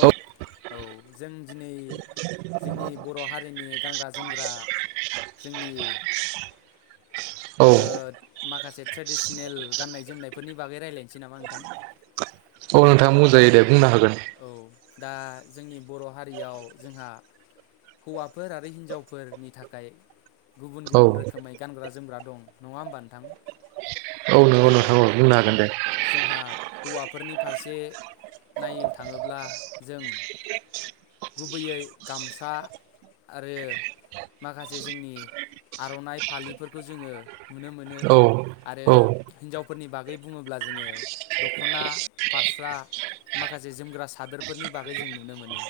औ औ जों दिनै जोंनि बर' हारिनि गानग्रा जोमग्रा जोंनि औ ओ माखासे ट्रेडिसनेल गाननाय जोमनायफोरनि बागै रायलायनोसै नामा नोंथां? औ नोंथां बुंजायो दे। बुंनो हागोन औ दा जोंनि बर' हारियाव जोंहा हौवाफोर आरो हिनजावफोरनि थाखाय गुबुन औ गुबुन रोखोमै गानग्रा जोमग्रा दं नङा होमबा नोंथां? औ नंगौ दा नोंथां औ बुंनो हागोन दे। जोंहा हौवाफोरनि फारसे नायोब थाङोब्ला जों गुबैयै गामसा आरो माखासे जोंनि आर'नाइ फालिफोरखौ जोङो नुनो मोनो औ आरो औ हिन्जावफ फोरनि बागै बुङोब्ला जोङो दख'ना फारस्रा माखासे जोमग्रा सादोरफोरनि बागै जों नुनो मोनो।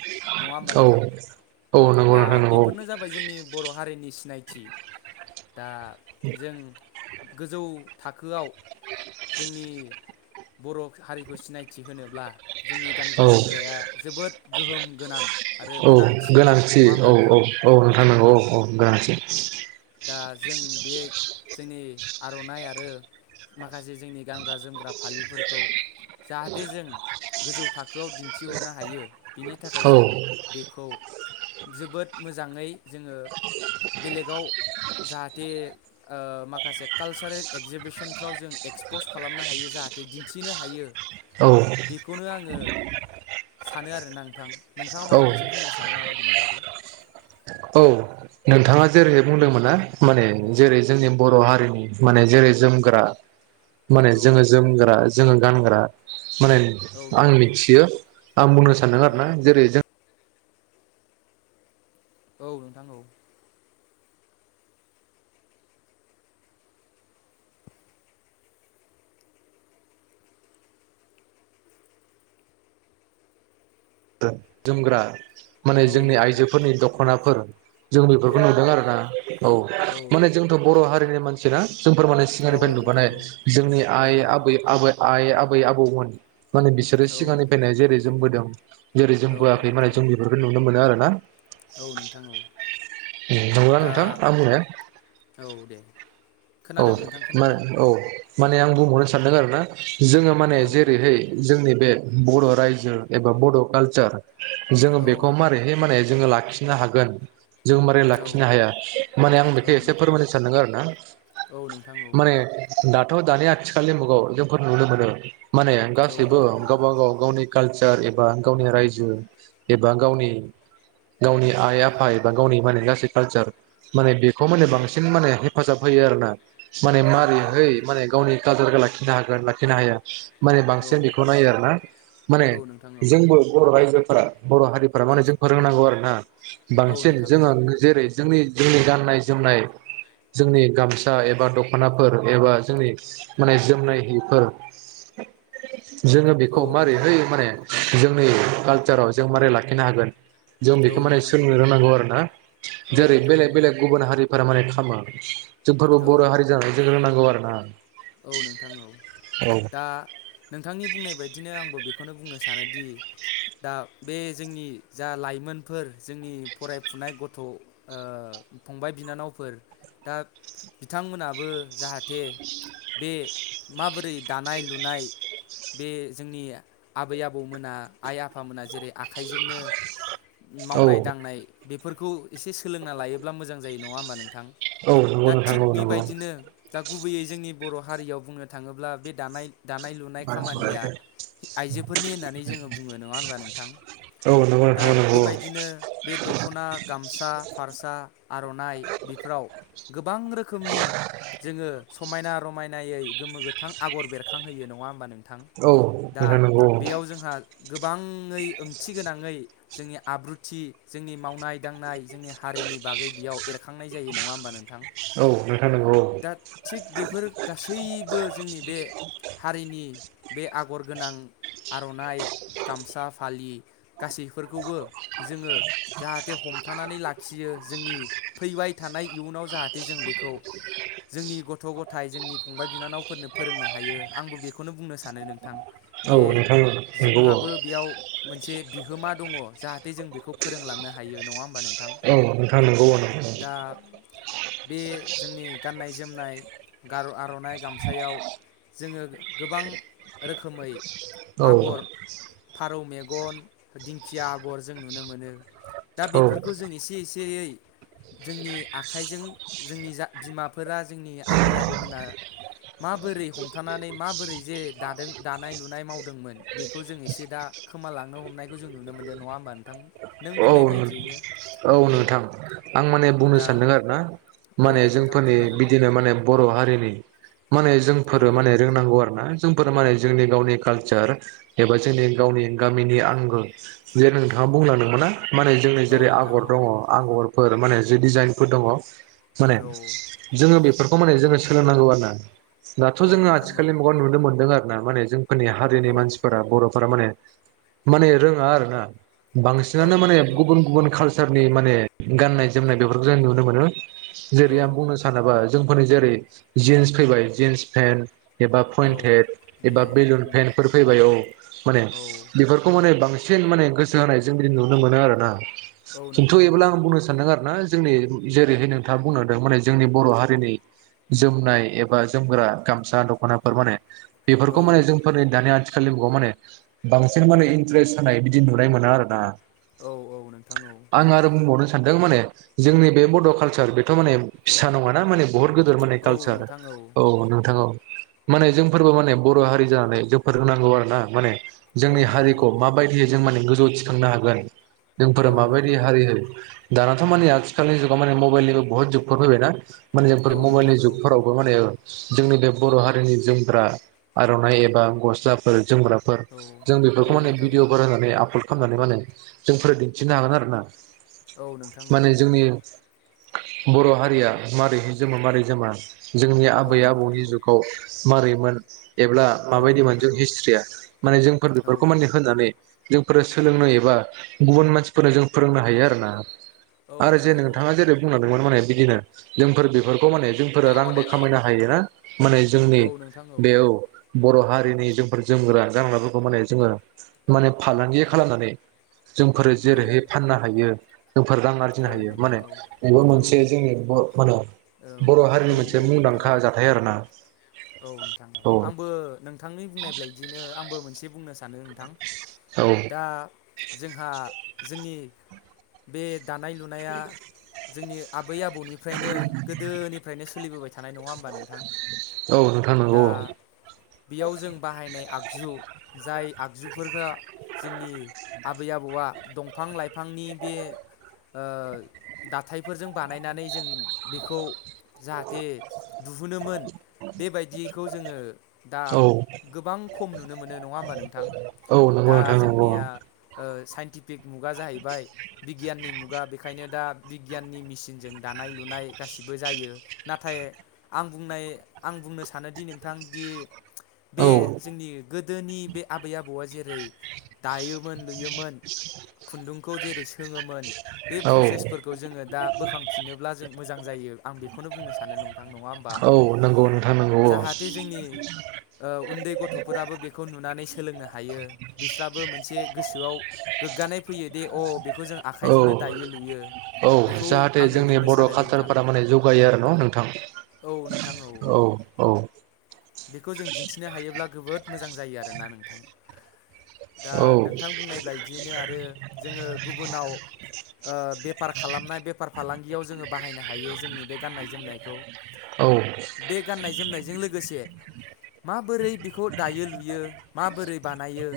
नङा होमबा औ नोंथां? औ नंगौ दा नोंथां नंगौ बेफोरनो जाबाय जोंनि बर' हारिनि सिनायथि दा जों गोजौ थाखोआव जोंनि बर' हारिखौ सिनायथि होनोब्ला जोंनि औ गानग्रा जोमग्राया जोबोद गोहोम गोनां। आरो औ गोनां गोनांथि औ औ औ नोंथां नंगौ औ औ गोनांथि दा जों बे जोंनि आर'नाइ आरो माखासे जोंनि गानग्रा जोमग्रा फालिफोरखौ जाहाथे जों गोजौ थाखोआव दिन्थिहरनो हायो बिनि थाखाय औ जों बेख खौ जोबोद मोजाङै जोङो बेलेगाव जाहाथे ओ माखासे कालसारेल एक्जिबिसनफ्राव जों एक्सपस खालामनो हायो जाहाथे दिन्थिनो हायो औ बेखौनो आङो सानो आरो ना नोंथां नोंथाङा औ माबा मोनसे बुंनो सानो नामा बिनि बागै? औ नोंथाङा जेरै बुंदोंमोन ना माने जेरै जोंनि बर' हारिनि माने जेरै जोमग्रा माने औ जोङो जोमग्रा जोङो गानग्रा माने औ आं नोंथां औ मिथियो आं बुंनो सानदों औ आरो ना जेरै जों औ नोंथां औ जुमग्रा माने औ जोंनि नोंथां औ आइजोफोरनि दख'नाफोर जों औ बेफोरखौ नुदों नोंथां आरो औ ना औ माने जोंथ' बर' हारिनि मानसि [unintelligible] जों फोरमाने औ सिगांनिफ्राय नोंथां नुबोनाय औ जोंनि औ आइ आबै आबै आइ आब बै आबौमोन माने बिसोरो औ सिगांनिफायनो जेरै जोमबोदों [inaudible] जेरै औ जोंबोआखै माने नोंथां जों औ बेफोरखौ नुनो मोनो आरोना। औ नोंथां औ उम नंगौना दा नोंथां आं बुंनाया? औ दे औ खोनादों नोंथां मा खोनादों औ। माने आं बुंहरनो सानदों आरो ना। जोङो माने औ जेरैहाय जोंनि बे बर' रायजो एबा बर' कालचार जोङो औ बेखौ मारैहाय माने जोङो लाख फिननो हागोन जों मारै औ लाखिनो हाया माने आं औ बेखौ एसे नोंथां औ फोरमायनो सानदों आरो ना। औ नोंथां औ। माने दाथ' दानि आथिखालनि मुगाव जोंफोर नुनो मोनो माने औ गासैबो नोंथां औ गावबा गाव गावनि कालचार एबा गावनि रायजो एबा गावनि गावनि आइ आफा एबा गावनि माने गासै कालचार माने बेखौ माने औ बांसिन माने हाजाब होयो आरो ना। माने औ नोंथां औ नोंथां औ मारिहै माने गावनि कालारखौ लाखिनो हागोन लाखिनो हाया। माने बांसिन बेखौ नायो आर ना। माने औ नोंथां औ जोंबो बर' रायजो फोरा बर' हारिफ्रा माने जों फोरोंनांगौ आरो ना। औ बांसिन नोंथां जोङो जेरै जोंनि जोंनि गाननाय जोमनाय जोंनि गामसा एबा दख'नाफोर एबा जोंनि माने जोमनाय हिफोर जोङो बेखौ औ मारैहाय नोंथां माने जोंनि कालचाराव जों मारै लाखिनो हागोन? जों औ बेखो माने नोंथां औ सोलोंनो रोंनांगौ आरो ना। औ जेरै बेलेग बेलेग गुबुन हारिफोरा माने [unintelligible] जोंफोरबो बर' हारि जानानै जों रोंनांगौ आरो। ना? औ नोंथां औ दा नोंथांनि बुंनाय बायदिनो आंबो बेख खौनो बुंनो सानोदि दा बे जोंनि जा लाइमोनफोर जोंनि फरायफुनाय गथ' ओ फंबाय बिनानावफोर दा बिथांमोनाबो जाहाथे बे माबोरै दानाय लुनाय बे जोंनि आबै आबौमोना आइ आफामोना जेरै आखाइजोंनो औ मावनाय दांनाय बे फोरखौ एसे सोलोंना लायोब्ला मोजां जायो नङा होमबा नों? औ नंगौ नोंथां औ नंगौ। दा गुबैयै जोंनि बर' हारियाव बुंनो थाङोब्ला बे दानाय दानाय लुनाय औ खामानिया आइजोफोरनि होननानै जोङो बुङो नङा होनबा नोंथां? नंगौ दा नोंथां नंगौ बेबायदिनो बे दख'ना गामसा फारसा आर'नाइ बेफोराव गोबां रोखोमनि जोङो समायना रमायनायै गोमो गोथां आगर बेरखांहोयो नङा होमबा नों औ नोंथां नंगौ औ गोबाङै ओंथि गोनां यै जोंनि आब्रुथि जोंनि मावनाय दांनाय जोंनि हारिनि बागै बेयाव एरखांनाय जायो नङा होमबा नोंथां नोंथां नंगौ औ नोंथां नंगौ दा थिग बेफोर गासैबो जोंनि बे हारिनि बे आगर गोनां आर'नाइ, गामसा, फालि गासैफोरखौबो जोङो जाहाथे हमथानानै लाखियो जोंनि फैबाय थानाय इयुनाव जाहाथे जों बेखौ जोंनि गथ' गथाय जोंनि फंबाय बिनानावफोरनो फोरोंनो हायो आंबो बेखौनो बुंनो सानो नोंथां। औ जे नोंथां ओ नंगौ ओ जोंहाबो बेयाव मोनसे बिहोमा दङ' जाहाथे जों बेखौ फोरोंलांनो हायो नङा होमबा नों औ नोंथां नंगौ ओ नंगौ। बे जोंनि गाननाय जोमनाय गार' आर' नाय गामसायाव जोङो गोबां रोखोमै औ आगर फारौ मेग गन दिंखिया आगर जों नुनो मोनो। दा औ बेफोरखौ जों एसे एसेयै जोंनि आखाइजों। जोंनि जा बिमा फोरा जोंनि आबै आबौमोना माबोरै हमथानानै माबोरै जे दादों दानाय लुनाय मावदोंमोन बेखौ जों एसे दा खोमालां नो हमनाय खौ जों नुनो मोनदों नङा होमबा नोंथां। नों औ बुंनाय बायदियैनो औ नोंथां आं माने बुंनो दा सानदों आरोना औ माने दे नोंथां जोंफोरनि बुंनो हागोन बिदिनो माने बर' हा रिनि माने औ जोंफोरो माने रोंनांगौ आरोना। जोंफोर माने जोंनि गावनि कालचार एबा जोंनि गावनि गामिनि आंगो जे नोंथाङा बुंलानो नंगौना? माने जोंनि औ जेरै नोंथां आगर औ दङ' आगर। फोर माने जि डिजाइनफोर दङ माने औ जोङो बेफोर खौ माने जोङो सोलोंनांगौ आरोना। दाथ' जोङो नोंथां औ आथिखालनि मुगायाव नुनो मोनदों आरो ना माने जों। नि हारिनि औ मानसिफोरा बर'फोरा माने माने रोङा आरोना बां [unintelligible] औ नानो माने नोंथां औ गुबुन गुबुन कालचार नि माने गाननाय जोमनाय बेफोरखौ जों नुनो मोनो। औ जेरै आं बुंनो सानोबा जोंफोरनि जेरै जिन्स फैबाय जिन्स पेन्ट। एबा औ पइन्टेड बे एबा बेलुन उम पेेनफोर फैबाय औ माने औ बेफोरखौ माने बांसिन [unintelligible] माने गोसो होनाय जों दि नुनो मोनो आरोना औ खिन्थु नोंथां औ एबोब्ला आं बुंनो सानदों आरो ना जोंनि जेरैहाय नोंथाङा बुंनो होदों माने जोंनि बर' हारिनि जोमनाय एबा जोमग्रा गामसा दख'नाफोर माने औ बेफोरखौ माने जोंफोर दानि आथि खालनि‌ मुगाव माने बांसिन माने इन्ट्रेस्ट होनाय बिदि नुनाय मोनो आरो ना औ औ नोंथां औ आं आरो बुंबावनो सानदों माने जोंनि बे बड' कालसार बेथ' माने फिसा नङाना माने। बुहुत गोदोर माने औ कालचार नोंथां औ नोंथां औ। माने जोंफोरबो माने बर' हारि जानानै जों फोरोंनांगौ आरो ना माने। औ जोंनि नोंथां हारिखौ औ माबायदियै जों माने गो जौ थिखांनो हागोन [unintelligible] जोंफोरा औ माबायदि नोंथां औ हारिहै दानाथ' माने आथिखालनि जुगाव माने मबेइलनि बुहुत जुगफोर फैबायना? माने जोंफोर औ नोंथां मबेइलनि औ जुगफोरावबो माने जोंनो बे बर' हारिनि जोमग्रा आर'नाइ एबा गस्लाफोर जोमग्रा फोर औ जों बेफोरखौ औ माने नोंथां औ भिडिअ बायनानै आप खामनानै माने जोंफोर दिन्थिनो हागोन आरो ना औ नोंथां औ नोंथां माने औ जोंनि बर' हारिया मारै जोंमो मारै जोमा जोंनि औ आबै नोंथां औ आबौनि जुगाव मारैमोन एब्ला औ माबायदि मोन जों नोंथां हिस्ट्रिया माने जोंफोर औ बेफोरखौ माने होनानै जोंफोर सोलोंनो एबा गुबुन मानसिफोरनो जों फोरोंनो हायो आरो ना आरो जे नोंथाङा जेरै बुंलांदोंमोन माने बिदिनो जोंफोर बेफोर खौ माने जोंफोरो रांबो खामायनो हायो ना? माने जोंनि औ नोंथां औ बेयाव बर' हारिनि जोंफोर जोमग्रा गानग्राफोरखौ माने जोङो माने फालांगि खालामनानै जोंफोरो जेरैहाय फाननो हायो जोंफोर रां आरजिनो हायो माने बेबो मोनसे जोंनि मा होनो औ नोंथां औ बेबो बर' हारिनि मोनसे औ नोंथां मुंदांखा औ जाथाय आरो ना औ नोंथां आंबो नोंथांनि बुंनाय बायदिनो आंबो मोनसे बुंनो सानो सानो नोंथां। औ दा जोंहा जोंनि बे दानाय लुनाया जोंनि आबै-आबौमोननिफ्रायनो गोदोनिफ्रायनो सोलिबोबाय थायो थानाय नङा होमबा नोंथां? औ नोंथां दा नंगौ बेयाव जों बाहायनाय आगजु आगजु जाय आगजुफोरखौ जोंनि आबै आबौआ दंफां लाइफांनि बे ओ दाथायफोरजों बानायनानै जों बेखौ जाहाथे दिहुनोमोन बेबायदिखौ जोङो दा औ गोबां खम नुनो मोनो नङा होमबा नोंथां औ नंगौ दा नोंथां नंगौ जोंनिया ओ साइन्टि बेग मुगा जाहैबाय बिगियाननि मुगा बेखायनो दा बिगियाननि मेसिनजों दानाय लुनाय गासिबो जायो नाथाय आं बुंनाय आं बुंनो सानोदि नोंथांदि औ बे जोंनि गोदोनि बे आबै आबौआ जेरै दायो मोन लुयोमोन खुन्दुंखौ जेरै सोङोमोन बे औ प्रसेसफोरखौ जोङो दा बोखांफिनोब्ला जों मोजां जायो आं बेखौनो बुंनो सानो नं आं नङा होमबा जाहाथे जोंनि थानांगौ‌। उन्दै गथफोराबो बेखौ नुनानै सोलोंनो हायो, बिस्राबो मोनसे गोसोआव गोग्गानाय फैयो दि अ बेखौ जों औ आखाइजोंनो दायो लुयो औ बेखौ जाहाथे आङो जोंनि बुंनो बर सानो नोंथां कालसारफोरा माने जौगायो आरो न नोंथां औ। औ। बेखौ जों दिन्थिनो हायोब्ला गोबोद मोजां जायो आरोना नोंथां। दा औ नोंथां बुंनाय बायदियैनो आरो जोङो। गुबुनाव ओ बेफार खालामनाय बेफार फालांगियाव जोङो बाहायनो हायो, जोंनि बे गाननाय जोमनायखौ औ। बे गाननाय जोमनायजों लोगोसे माबोरै बेखौ दायो लुयो? माबोरै बानायो?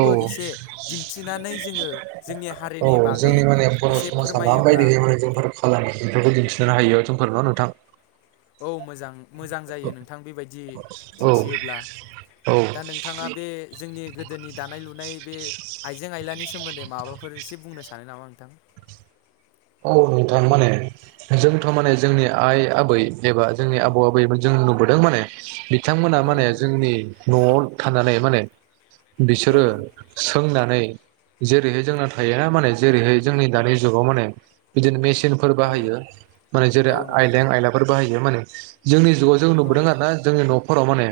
औ एसे दिन्थिनानै जोङो जोंनि हारिनि औ बागै जोंनि माने बर एसे समाजा फोरमायोब्ला माबायदि माने जोंफोर फालांगि बेफोरखौ दिन्थिनो हायो ज फोरबा नुथां औ मोजां मोजां जायो नोंथां बेबायदि। औ दिन्थियोब्ला औ दा नोंथाङा बे जोंनि गोदोनि दानाय, लुनाय बे आइजें आइलानि सोमोन्दै माबाफोर एसे बुंनो सानो नामा नोंथां? औ नोंथां माने जोंथ माने जोंनि आइ आबै एबा जोंनि आबौ आबैमोन जों नुबोदों माने। बिथांमोनहा औ माने जोंनि नआव थानानै माने। औ बिसोरो सोंनानै जेरैहाय जोंना थाया माने जेरैहाय जोंनि दानि जुगाव माने। बेदिनो मेसि न फोर औ बाहायो माने जेरै औ नोंथां औ आइलें आयलाफोर बाहायो माने। जोंनि जुगाव जों औ नुबोदों आरोना जोंनि न हराव माने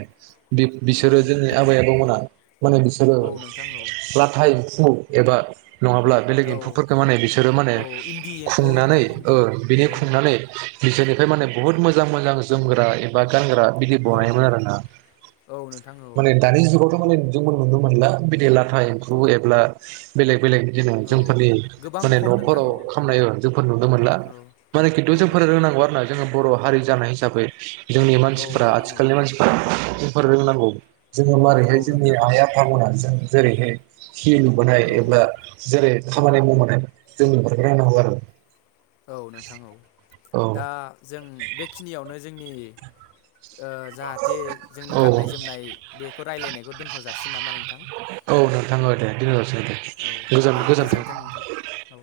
बि-बिसोरो औ जोंनि आबै आबौमोनहा माने बिसोरो औ नोंथां औ लाथा एम्फ औ एबा नङाब्ला बेलेग औ एम्फौफोरखौ माने बिसोरो माने औ इन्दि एम्फौ खुंनानै नोंथां ओ इन्दि बिनि औ खुंनानै बिसोरनिफ्राय माने बुहुत मोजां मोजां जोमग्रा एबा गानग्रा बिदि औ बनायोमोन आरो ना औ नोंथां औ माने दानि जुगाव बे मालाय नोंबो नुनो मोनला बिदि लाथा एम्फु एब्ला बेलेग बेलेग बिदिन औ जोंफोरनि गोबां माने खम नोंथां नफोराव औ खामनाय ओ जोंफोर नुनो मोनला। औ माने खिन्थु औ जोंफोर रोंनांगौ आरो ना जोङो [unintelligible] जोंनि औ मानसिफ्रा नोंथां औ आथिखालनि मानसिफ्रा फोर रोंनांगौ। जोङो औ माबोरैहाय जोंनि नोंथां औ आइ आफामोनहा जोंनि जेरैहाय सि नुबोनाय औ एबा जेरै खामानि मावफानाय जों नाजादों, ए नंगौ आरो। औ नोंथां औ औ दा जों बेखिनियावनो जोंनि ओ जाहाथे जोंनि औ गाननाय जोमनाय बेखौ राय्लायनायखौ दोन्थ जासिगोन नामा नोंथां? औ नोंथां [unintelligible] औ [unintelligible] गोजोन दे गोजोनथों। गोजोन्थों नोंथां औ